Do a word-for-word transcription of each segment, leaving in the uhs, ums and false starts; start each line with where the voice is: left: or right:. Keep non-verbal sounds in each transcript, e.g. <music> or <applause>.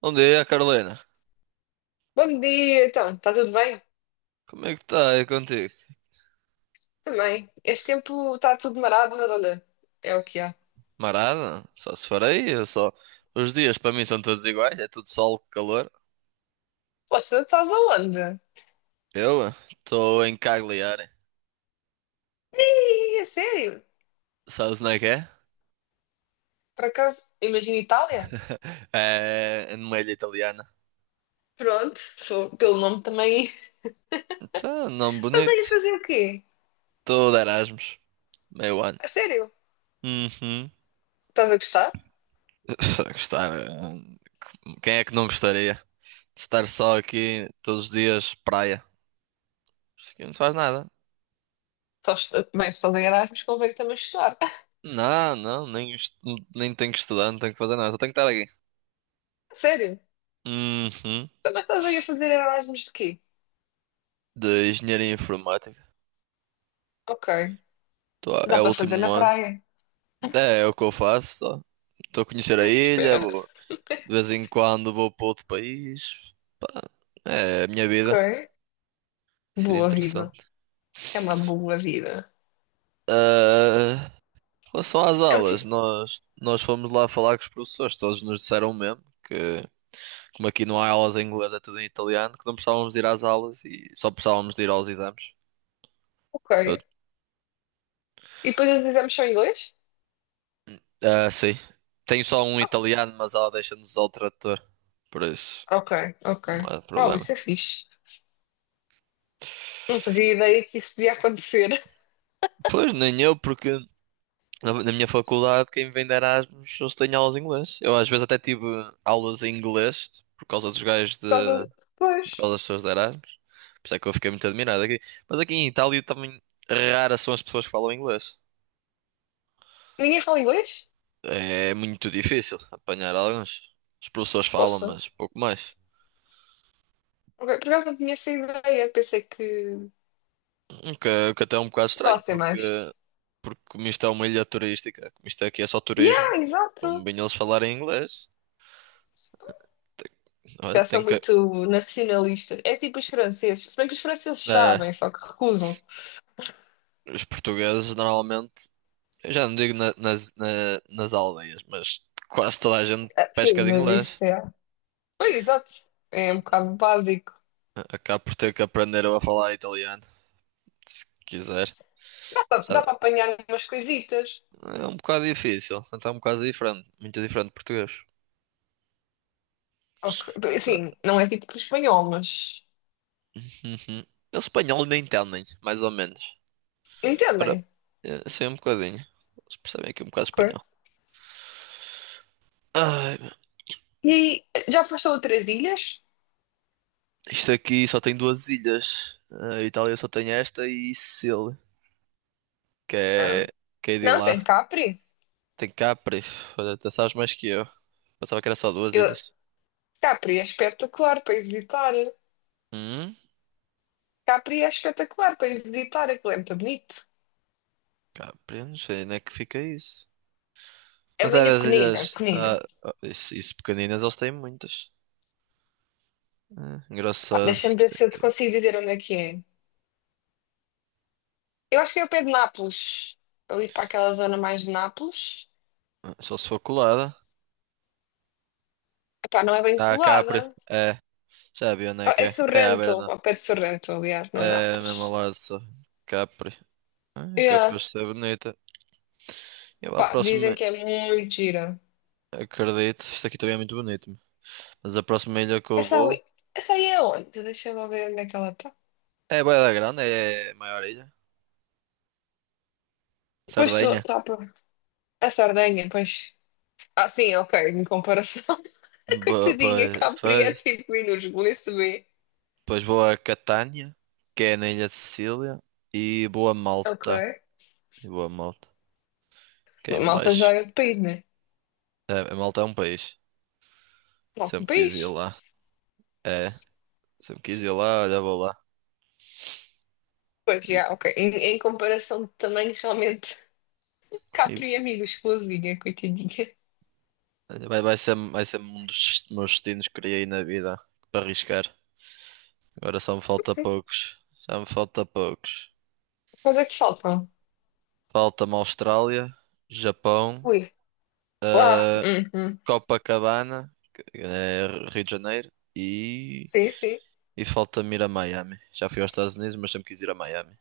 right: Bom dia, Carolina.
left: Bom dia, então, está tudo bem?
right: Como é que está aí contigo?
left: Também. Este tempo está tudo marado, mas olha, é o que há.
right: Marada? Só se farei, eu só. Os dias para mim são todos iguais, é tudo sol, calor.
left: Você estás aonde?
right: Eu eh, estou em Cagliari.
left: Ih, é sério?
right: Sabes onde é que é?
left: Por acaso, imagina Itália?
right: <laughs> É numa ilha italiana.
left: Pronto, sou- pelo nome também. <laughs>
right: Então, nome
left: Estás aí a
right: bonito.
left: fazer o quê?
right: Estou de Erasmus. Meio ano.
left: A sério?
right: Uhum.
left: Estás a gostar?
right: <laughs> Gostar. eh, Quem é que não gostaria? de Estar só aqui todos os dias, praia. Isto aqui não se faz nada.
left: Só, est- bem, se estás em Erasmus, convém também estudar. <laughs>
right: Não, não, nem, estu- nem tenho que estudar, não tenho que fazer nada, só tenho que estar aqui.
left: A sério?
right: Uhum.
left: Então, mas estás aí a fazer Erasmus de quê?
right: De engenharia informática.
left: Ok,
right: Tô- é
left: dá
right: o
left: para fazer
right: último
left: na
right: ano.
left: praia.
right: É, é o que eu faço, só. Estou a conhecer a
left: <laughs>
right: ilha,
left: Esperto.
right: vou- de vez em quando vou para outro país. Pá, é a minha
left: Ok,
right: vida. Sido
left: boa vida.
right: interessante.
left: É uma boa vida.
right: Ah, em relação às
left: É um... ti-
right: aulas, nós, nós fomos lá falar com os professores, todos nos disseram o mesmo que, como aqui não há aulas em inglês, é tudo em italiano, que não precisávamos de ir às aulas e só precisávamos de ir aos exames. Eu-
left: Ok. E depois os exames são em inglês?
right: Ah, sim. Tenho só um
left: Ah,
right: italiano, mas ela deixa-nos ao trator. Por isso.
left: ok, ok.
right: Não há
left: Uau,
right: problema.
left: isso é fixe. Não fazia ideia que isso podia acontecer. <laughs>
right: Pois, nem eu, porque na na minha faculdade, quem vem de Erasmus, eles têm aulas de inglês. Eu às vezes até tive aulas em inglês por causa dos gajos
left: Por
right: de.
left: causa...
right: Por
left: Pois.
right: causa das pessoas de Erasmus. Por isso é que eu fiquei muito admirado aqui. Mas aqui em Itália também raras são as pessoas que falam inglês.
left: Ninguém fala inglês?
right: É muito difícil apanhar alguns. Os professores falam,
left: Poxa.
right: mas pouco mais.
left: Ok, por acaso não tinha essa ideia. Pensei que
right: O que, o que até é um bocado estranho,
left: falassem
right: porque,
left: mais.
right: porque como isto é uma ilha turística, como isto aqui é só
left: Yeah,
right: turismo, como
left: exato.
right: bem eles falarem inglês. Tem,
left: Se
right: Olha,
left: calhar são
right: tem que,
left: muito nacionalistas. É tipo os franceses. Se bem que os franceses
right: É,
left: sabem, só que recusam-se.
right: os portugueses normalmente, eu já não digo na- nas, na- nas aldeias, mas quase toda a gente
left: Ah,
right: pesca
left: sim,
right: de
left: mas
right: inglês.
left: isso é. Pois, exato. É um bocado básico.
right: Acaba por ter que aprender a falar italiano, se quiser.
left: Dá
right: Sabe,
left: para apanhar umas coisitas.
right: é um bocado difícil, então é um bocado diferente, muito diferente de português.
left: Ok.
right: Sabe?
left: Sim, não é tipo espanhol, mas.
right: Uhum. Eles espanhol nem entendem, mais ou menos. Ora,
left: Entendem?
right: é, sim, um bocadinho. Eles percebem aqui um bocado
left: Ok.
right: espanhol. Ai, meu,
left: E aí, já foste a outras ilhas?
right: isto aqui só tem duas ilhas. A Itália só tem esta e Sicília, que
left: Ah,
right: é, que é de
left: não, tem
right: lá.
left: Capri.
right: Tem Capres. Olha, tu sabes mais que eu. Pensava que era só duas
left: Eu,
right: ilhas.
left: Capri é espetacular para ir visitar.
right: Hum,
left: Capri é espetacular para ir visitar, aquilo é muito bonito.
right: Capri, não sei onde é que fica isso.
left: É
right: Mas
left: uma
right: é
left: ilha
right: das
left: pequenina,
right: ilhas. Ah,
left: pequenina.
right: ah, isso, isso pequeninas, eles têm muitas. Ah,
left: Pá,
right: engraçado.
left: deixa-me ver
right: Tem
left: se eu te
right: que-
left: consigo dizer onde é que é. Eu acho que é o pé de Nápoles. Ali para aquela zona mais de Nápoles.
right: ah, Só se for colada.
left: Epá, não é bem
right: Ah, Capri.
left: colada.
right: É, já vi onde é
left: Ah,
right: que
left: é
right: é. É à
left: Sorrento,
right: beira não.
left: ao pé de Sorrento, aliás, não é
right: É mesmo ao
left: Nápoles.
right: lado só. Capri. Ah, é
left: Yeah.
right: capaz de ser bonita. Eu a
left: Pá, dizem
right: próxima.
left: que é muito gira.
right: Acredito. Isto aqui também é muito bonito. Mas a próxima ilha que eu
left: Essa
right: vou.
left: aí, essa aí é onde? Deixa-me ver onde é que ela está.
right: É bué da grande, é a maior ilha.
left: Pois estou
right: Sardenha.
left: está por. A Sardenha, pois. Ah, sim, ok, em comparação. <laughs> A
right: Boa,
left: coitadinha
right: pois,
left: Capri é
right: pois.
left: cinco minutos, nem se vê.
right: Depois vou a Catânia, que é na Ilha de Sicília, e vou a
left: Ok.
right: Malta. E vou a Malta, que é em
left: Malta já
right: baixo.
left: é de país, né?
right: É, a Malta é um país.
left: Não, de
right: Sempre quis ir
left: país.
right: lá. É, sempre quis ir lá, olha, vou lá.
left: Pois,
right: E,
left: já, ok. Em, em comparação de tamanho, realmente, <laughs>
right: e
left: Capri é amigo, coitadinha.
right: olha, vai, vai ser, vai ser um dos meus destinos que criei na vida para arriscar. Agora só me falta
left: Sim.
right: poucos. Já me falta poucos.
left: Quanto é que faltam?
right: Falta-me Austrália, Japão,
left: Ui. Ah,
right: eh,
left: uhum.
right: Copacabana, que é Rio de Janeiro, e.
left: Sim, sim.
right: E falta-me ir a Miami. Já fui aos Estados Unidos, mas sempre quis ir a Miami.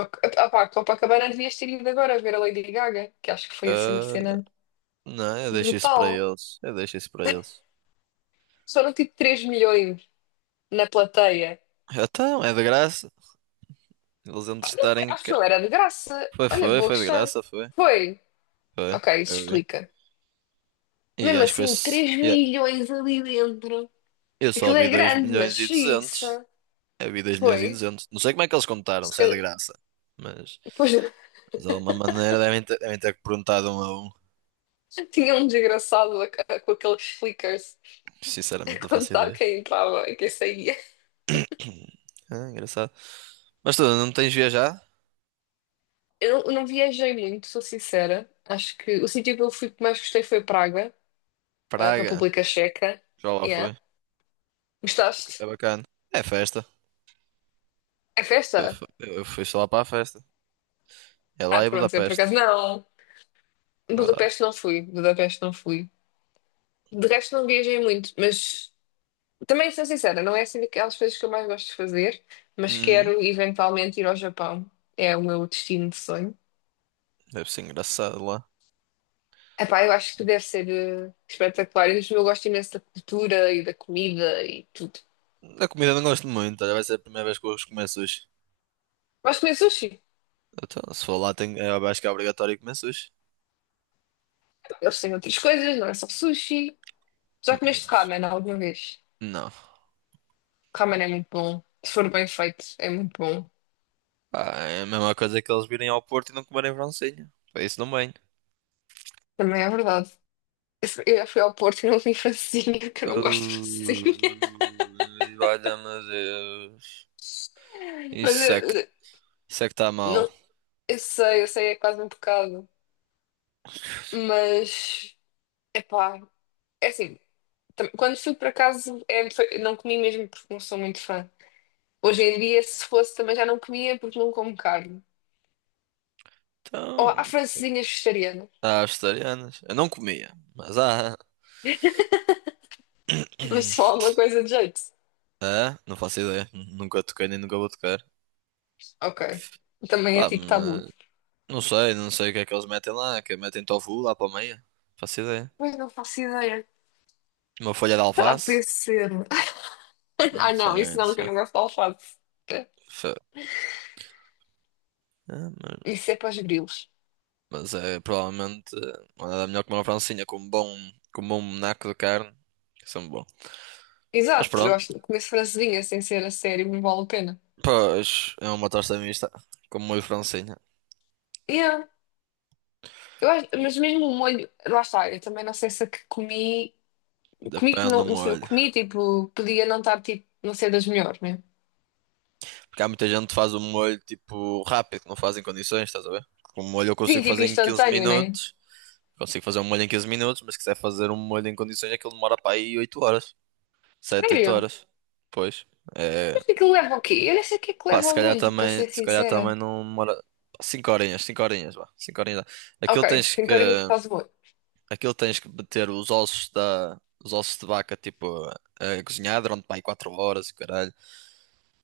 left: Ok. Ah, pá, Copacabana devias ter ido agora ver a Lady Gaga, que acho que foi assim uma
right: Ah,
left: cena
right: não, eu deixo isso para
left: brutal.
right: eles. Eu deixo isso para eles.
left: Foram tipo três milhões na plateia.
right: Então, é de graça. Eles vão
left: Pá, não sei,
right: estarem
left: acho que
right: cá.
left: não era de graça.
right: Foi,
left: Olha,
right: foi,
left: boa
right: foi de
left: questão.
right: graça, foi.
left: Foi.
right: Foi,
left: Ok, isso
right: eu vi.
left: explica.
right: E
left: Mesmo
right: acho que foi.
left: assim,
right: S-
left: três
right: yeah,
left: milhões ali dentro.
right: eu só
left: Aquilo
right: vi
left: é
right: dois
left: grande, mas
right: milhões e duzentos
left: xiça.
right: Eu vi dois milhões e
left: Foi.
right: duzentos Não sei como é que eles contaram,
left: Se
right: se é
left: calhar-
right: de graça. Mas,
left: Depois <laughs>
right: mas de alguma maneira devem ter, devem ter, perguntado um a um.
left: tinha um desgraçado a- a- com aqueles flickers
right: Sinceramente,
left: a
right: não faço
left: contar
right: ideia.
left: quem entrava e quem saía.
right: <clears throat> Ah, engraçado. Mas tu não tens viajado?
left: Eu não viajei muito, sou sincera. Acho que o sítio que eu fui que mais gostei foi Praga, a
right: Praga.
left: República Checa.
right: Já lá
left: Yeah.
right: foi.
left: Gostaste?
right: É bacana. É festa.
left: É festa?
right: Eu fu- eu fui só lá para a festa. É
left: Ah,
right: lá em
left: pronto, eu por acaso
right: Budapeste.
left: não.
right: Lá.
left: Budapeste não fui, Budapeste não fui. De resto não viajei muito, mas também sou sincera, não é assim daquelas coisas que eu mais gosto de fazer, mas
right: Hum,
left: quero eventualmente ir ao Japão. É o meu destino de sonho.
right: deve ser engraçado lá.
left: Epá, eu acho que deve ser eh, espetacular. E eu gosto imenso da cultura e da comida e tudo.
right: Da comida não gosto muito. olha, vai ser a primeira vez que eu vou comer sushi.
left: Gosto de comer sushi.
right: Então, se for lá, tenho, eu acho que é obrigatório comer sushi.
left: Eles têm outras coisas, não é só sushi. Já
right: Hum,
left: comeste ramen alguma vez?
right: Não.
left: Ramen é muito bom. Se for bem feito, é muito bom.
right: Pá, é a mesma coisa que eles virem ao Porto e não comerem francesinha. Para Isso não bem.
left: Também é verdade. Eu já fui ao Porto e não comi francesinha, porque eu
right: Uh,
left: não gosto de francesinha.
right: valha-me Deus.
left: <laughs> Mas eu,
right: Isso é que,
left: eu-
right: isso é que está mal.
left: não, eu sei, eu sei, é quase um pecado. Mas, epá, é assim, tam- quando fui para casa, é, foi- não comi mesmo porque não sou muito fã. Hoje em dia, se fosse, também já não comia porque não como carne. Ou há
right: Então,
left: francesinhas vegetarianas,
right: há vegetarianas. Eu não comia, mas há.
left: <laughs> mas só
right: <clears throat>
left: alguma coisa de jeito.
right: Ah, não faço ideia. Nunca toquei nem nunca vou tocar.
left: Ok, também é
right: Pá,
left: tipo tabu.
right: mas não sei, não sei o que é que eles metem lá. Que metem tofu lá para a meia. Faço ideia.
left: Mas não faço ideia.
right: Uma folha de
left: Será que
right: alface?
left: podia ser? <laughs>
right: Não
left: Ah, não,
right: sei,
left: isso
right: não
left: não, que eu
right: sei.
left: não gosto de alface. É,
right: Fe- Ah, mas,
left: isso é para os grilos.
right: mas é provavelmente eh, não há nada melhor que uma francinha com um bom, com um bom naco de carne. Que são bom. Mas
left: Exato, eu
right: pronto,
left: acho que comer francesinha sem ser a sério não vale a pena.
right: pois é uma tosta mista com molho francinha.
left: Yeah. Eu acho, mas mesmo o molho, lá está, eu também não sei se a que comi, comi que
right: Depende do
left: não, não sei, eu
right: molho.
left: comi, tipo, podia não estar, tipo, não ser das melhores, né?
right: Porque há muita gente que faz o molho tipo rápido, que não faz em condições, estás a ver? Com o molho eu
left: Sim,
right: consigo
left: tipo,
right: fazer em quinze
left: instantâneo, né?
right: minutos. Consigo fazer um molho em quinze minutos, mas se quiser fazer um molho em condições, aquilo demora para aí oito horas. Sete oito
left: Sério?
right: horas. Pois. É...
left: Mas o que leva o quê? Eu nem sei o que é que
right: Pá,
left: leva
right: se
left: ao
right: calhar
left: molho, para
right: também,
left: ser
right: se calhar também
left: sincera.
right: não demora. Cinco horinhas, cinco horinhas, vá. cinco horinhas. Dá. Aquilo
left: Ok,
right: tens
left: tem
right: que.
left: carinho que faz molho.
right: Aquilo tens que meter os ossos da. Os ossos de vaca, tipo, a, a cozinhar durante pá, quatro horas, e caralho.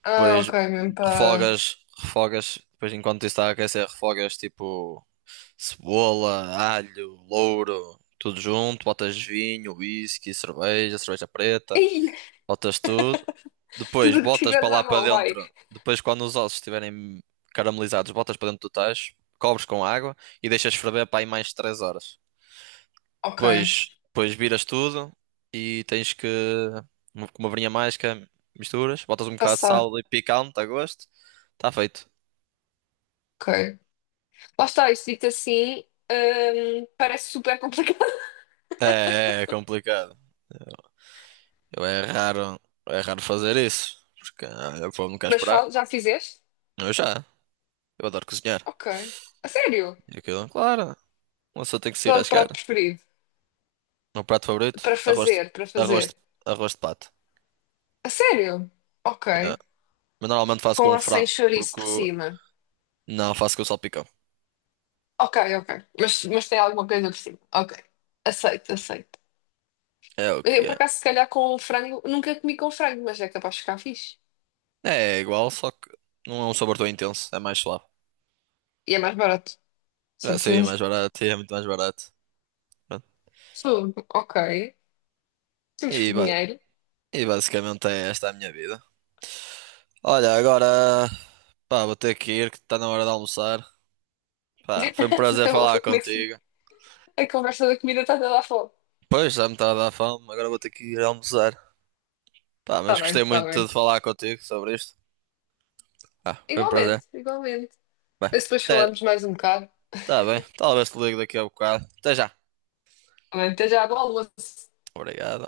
left: Ah,
right: Depois
left: ok, mesmo para...
right: refogas, refogas. Depois enquanto isso está a aquecer, refogas tipo Cebola, alho, louro, tudo junto. Botas vinho, whisky, cerveja, cerveja
left: <laughs>
right: preta.
left: Ih,
right: Botas tudo. Depois
left: tudo o que
right: botas para
left: tiveres à
right: lá para
left: mão, vai.
right: dentro. Depois, quando os ossos estiverem caramelizados, botas para dentro do tacho. Cobres com água e deixas ferver para aí mais três horas.
left: Ok,
right: Depois, depois viras tudo e tens que. uma- Com uma varinha mágica, misturas. Botas um bocado de
left: passar,
right: sal e picante a gosto. Está feito.
left: ok. Lá está, isto dito assim, hum, parece super complicado.
right: É, é é complicado. Eu é raro, é raro fazer isso, porque ah, eu vou nunca
left: Mas
right: esperar.
left: fal- já fizeste?
right: Eu já, eu adoro cozinhar.
left: Ok. A sério?
right: E aquilo, claro, uma pessoa tem que se
left: Qual é o
right: arriscar.
left: prato
right: O
left: preferido?
right: meu prato favorito,
left: Para
right: arroz, de-
left: fazer, para
right: arroz, de-
left: fazer.
right: arroz de pato.
left: A sério? Ok.
right: Yeah. Mas normalmente faço
left: Com
right: com
left: a sem
right: frango,
left: chouriço
right: porque
left: por
right: o-
left: cima.
right: não faço com salpicão.
left: Ok, ok. Mas, mas tem alguma coisa por cima. Ok. Aceito, aceito.
right: É o
left: Eu,
right: que
left: por
right: é.
left: acaso, se calhar com um frango, nunca comi com frango, mas é capaz de ficar fixe.
right: É igual, só que não é um sabor tão intenso, é mais suave.
left: E é mais barato.
right: Já sei, é
left: Certeza.
right: mais barato, <laughs> é muito mais barato. Pronto.
left: Fogo. Ok. Temos que
right: E, ba-
left: dinheiro.
right: e basicamente é esta a minha vida. Olha, agora, pá, vou ter que ir, que está na hora de almoçar. Pá, foi um
left: <laughs>
right: prazer
left: Eu
right: falar
left: vou comer. Sim.
right: contigo.
left: A conversa da comida está toda a fome.
right: Pois, já me está a dar fome, agora vou ter que ir almoçar. Pá,
left: Está
right: mas
left: bem,
right: gostei
left: está
right: muito
left: bem.
right: de falar contigo sobre isto. Ah, foi um prazer.
left: Igualmente, igualmente.
right: Bem,
left: Mas depois
right: até,
left: falamos mais um bocado.
right: tá bem, talvez te ligue daqui a bocado. Até já.
left: Não esteja água à lua.
right: Obrigado.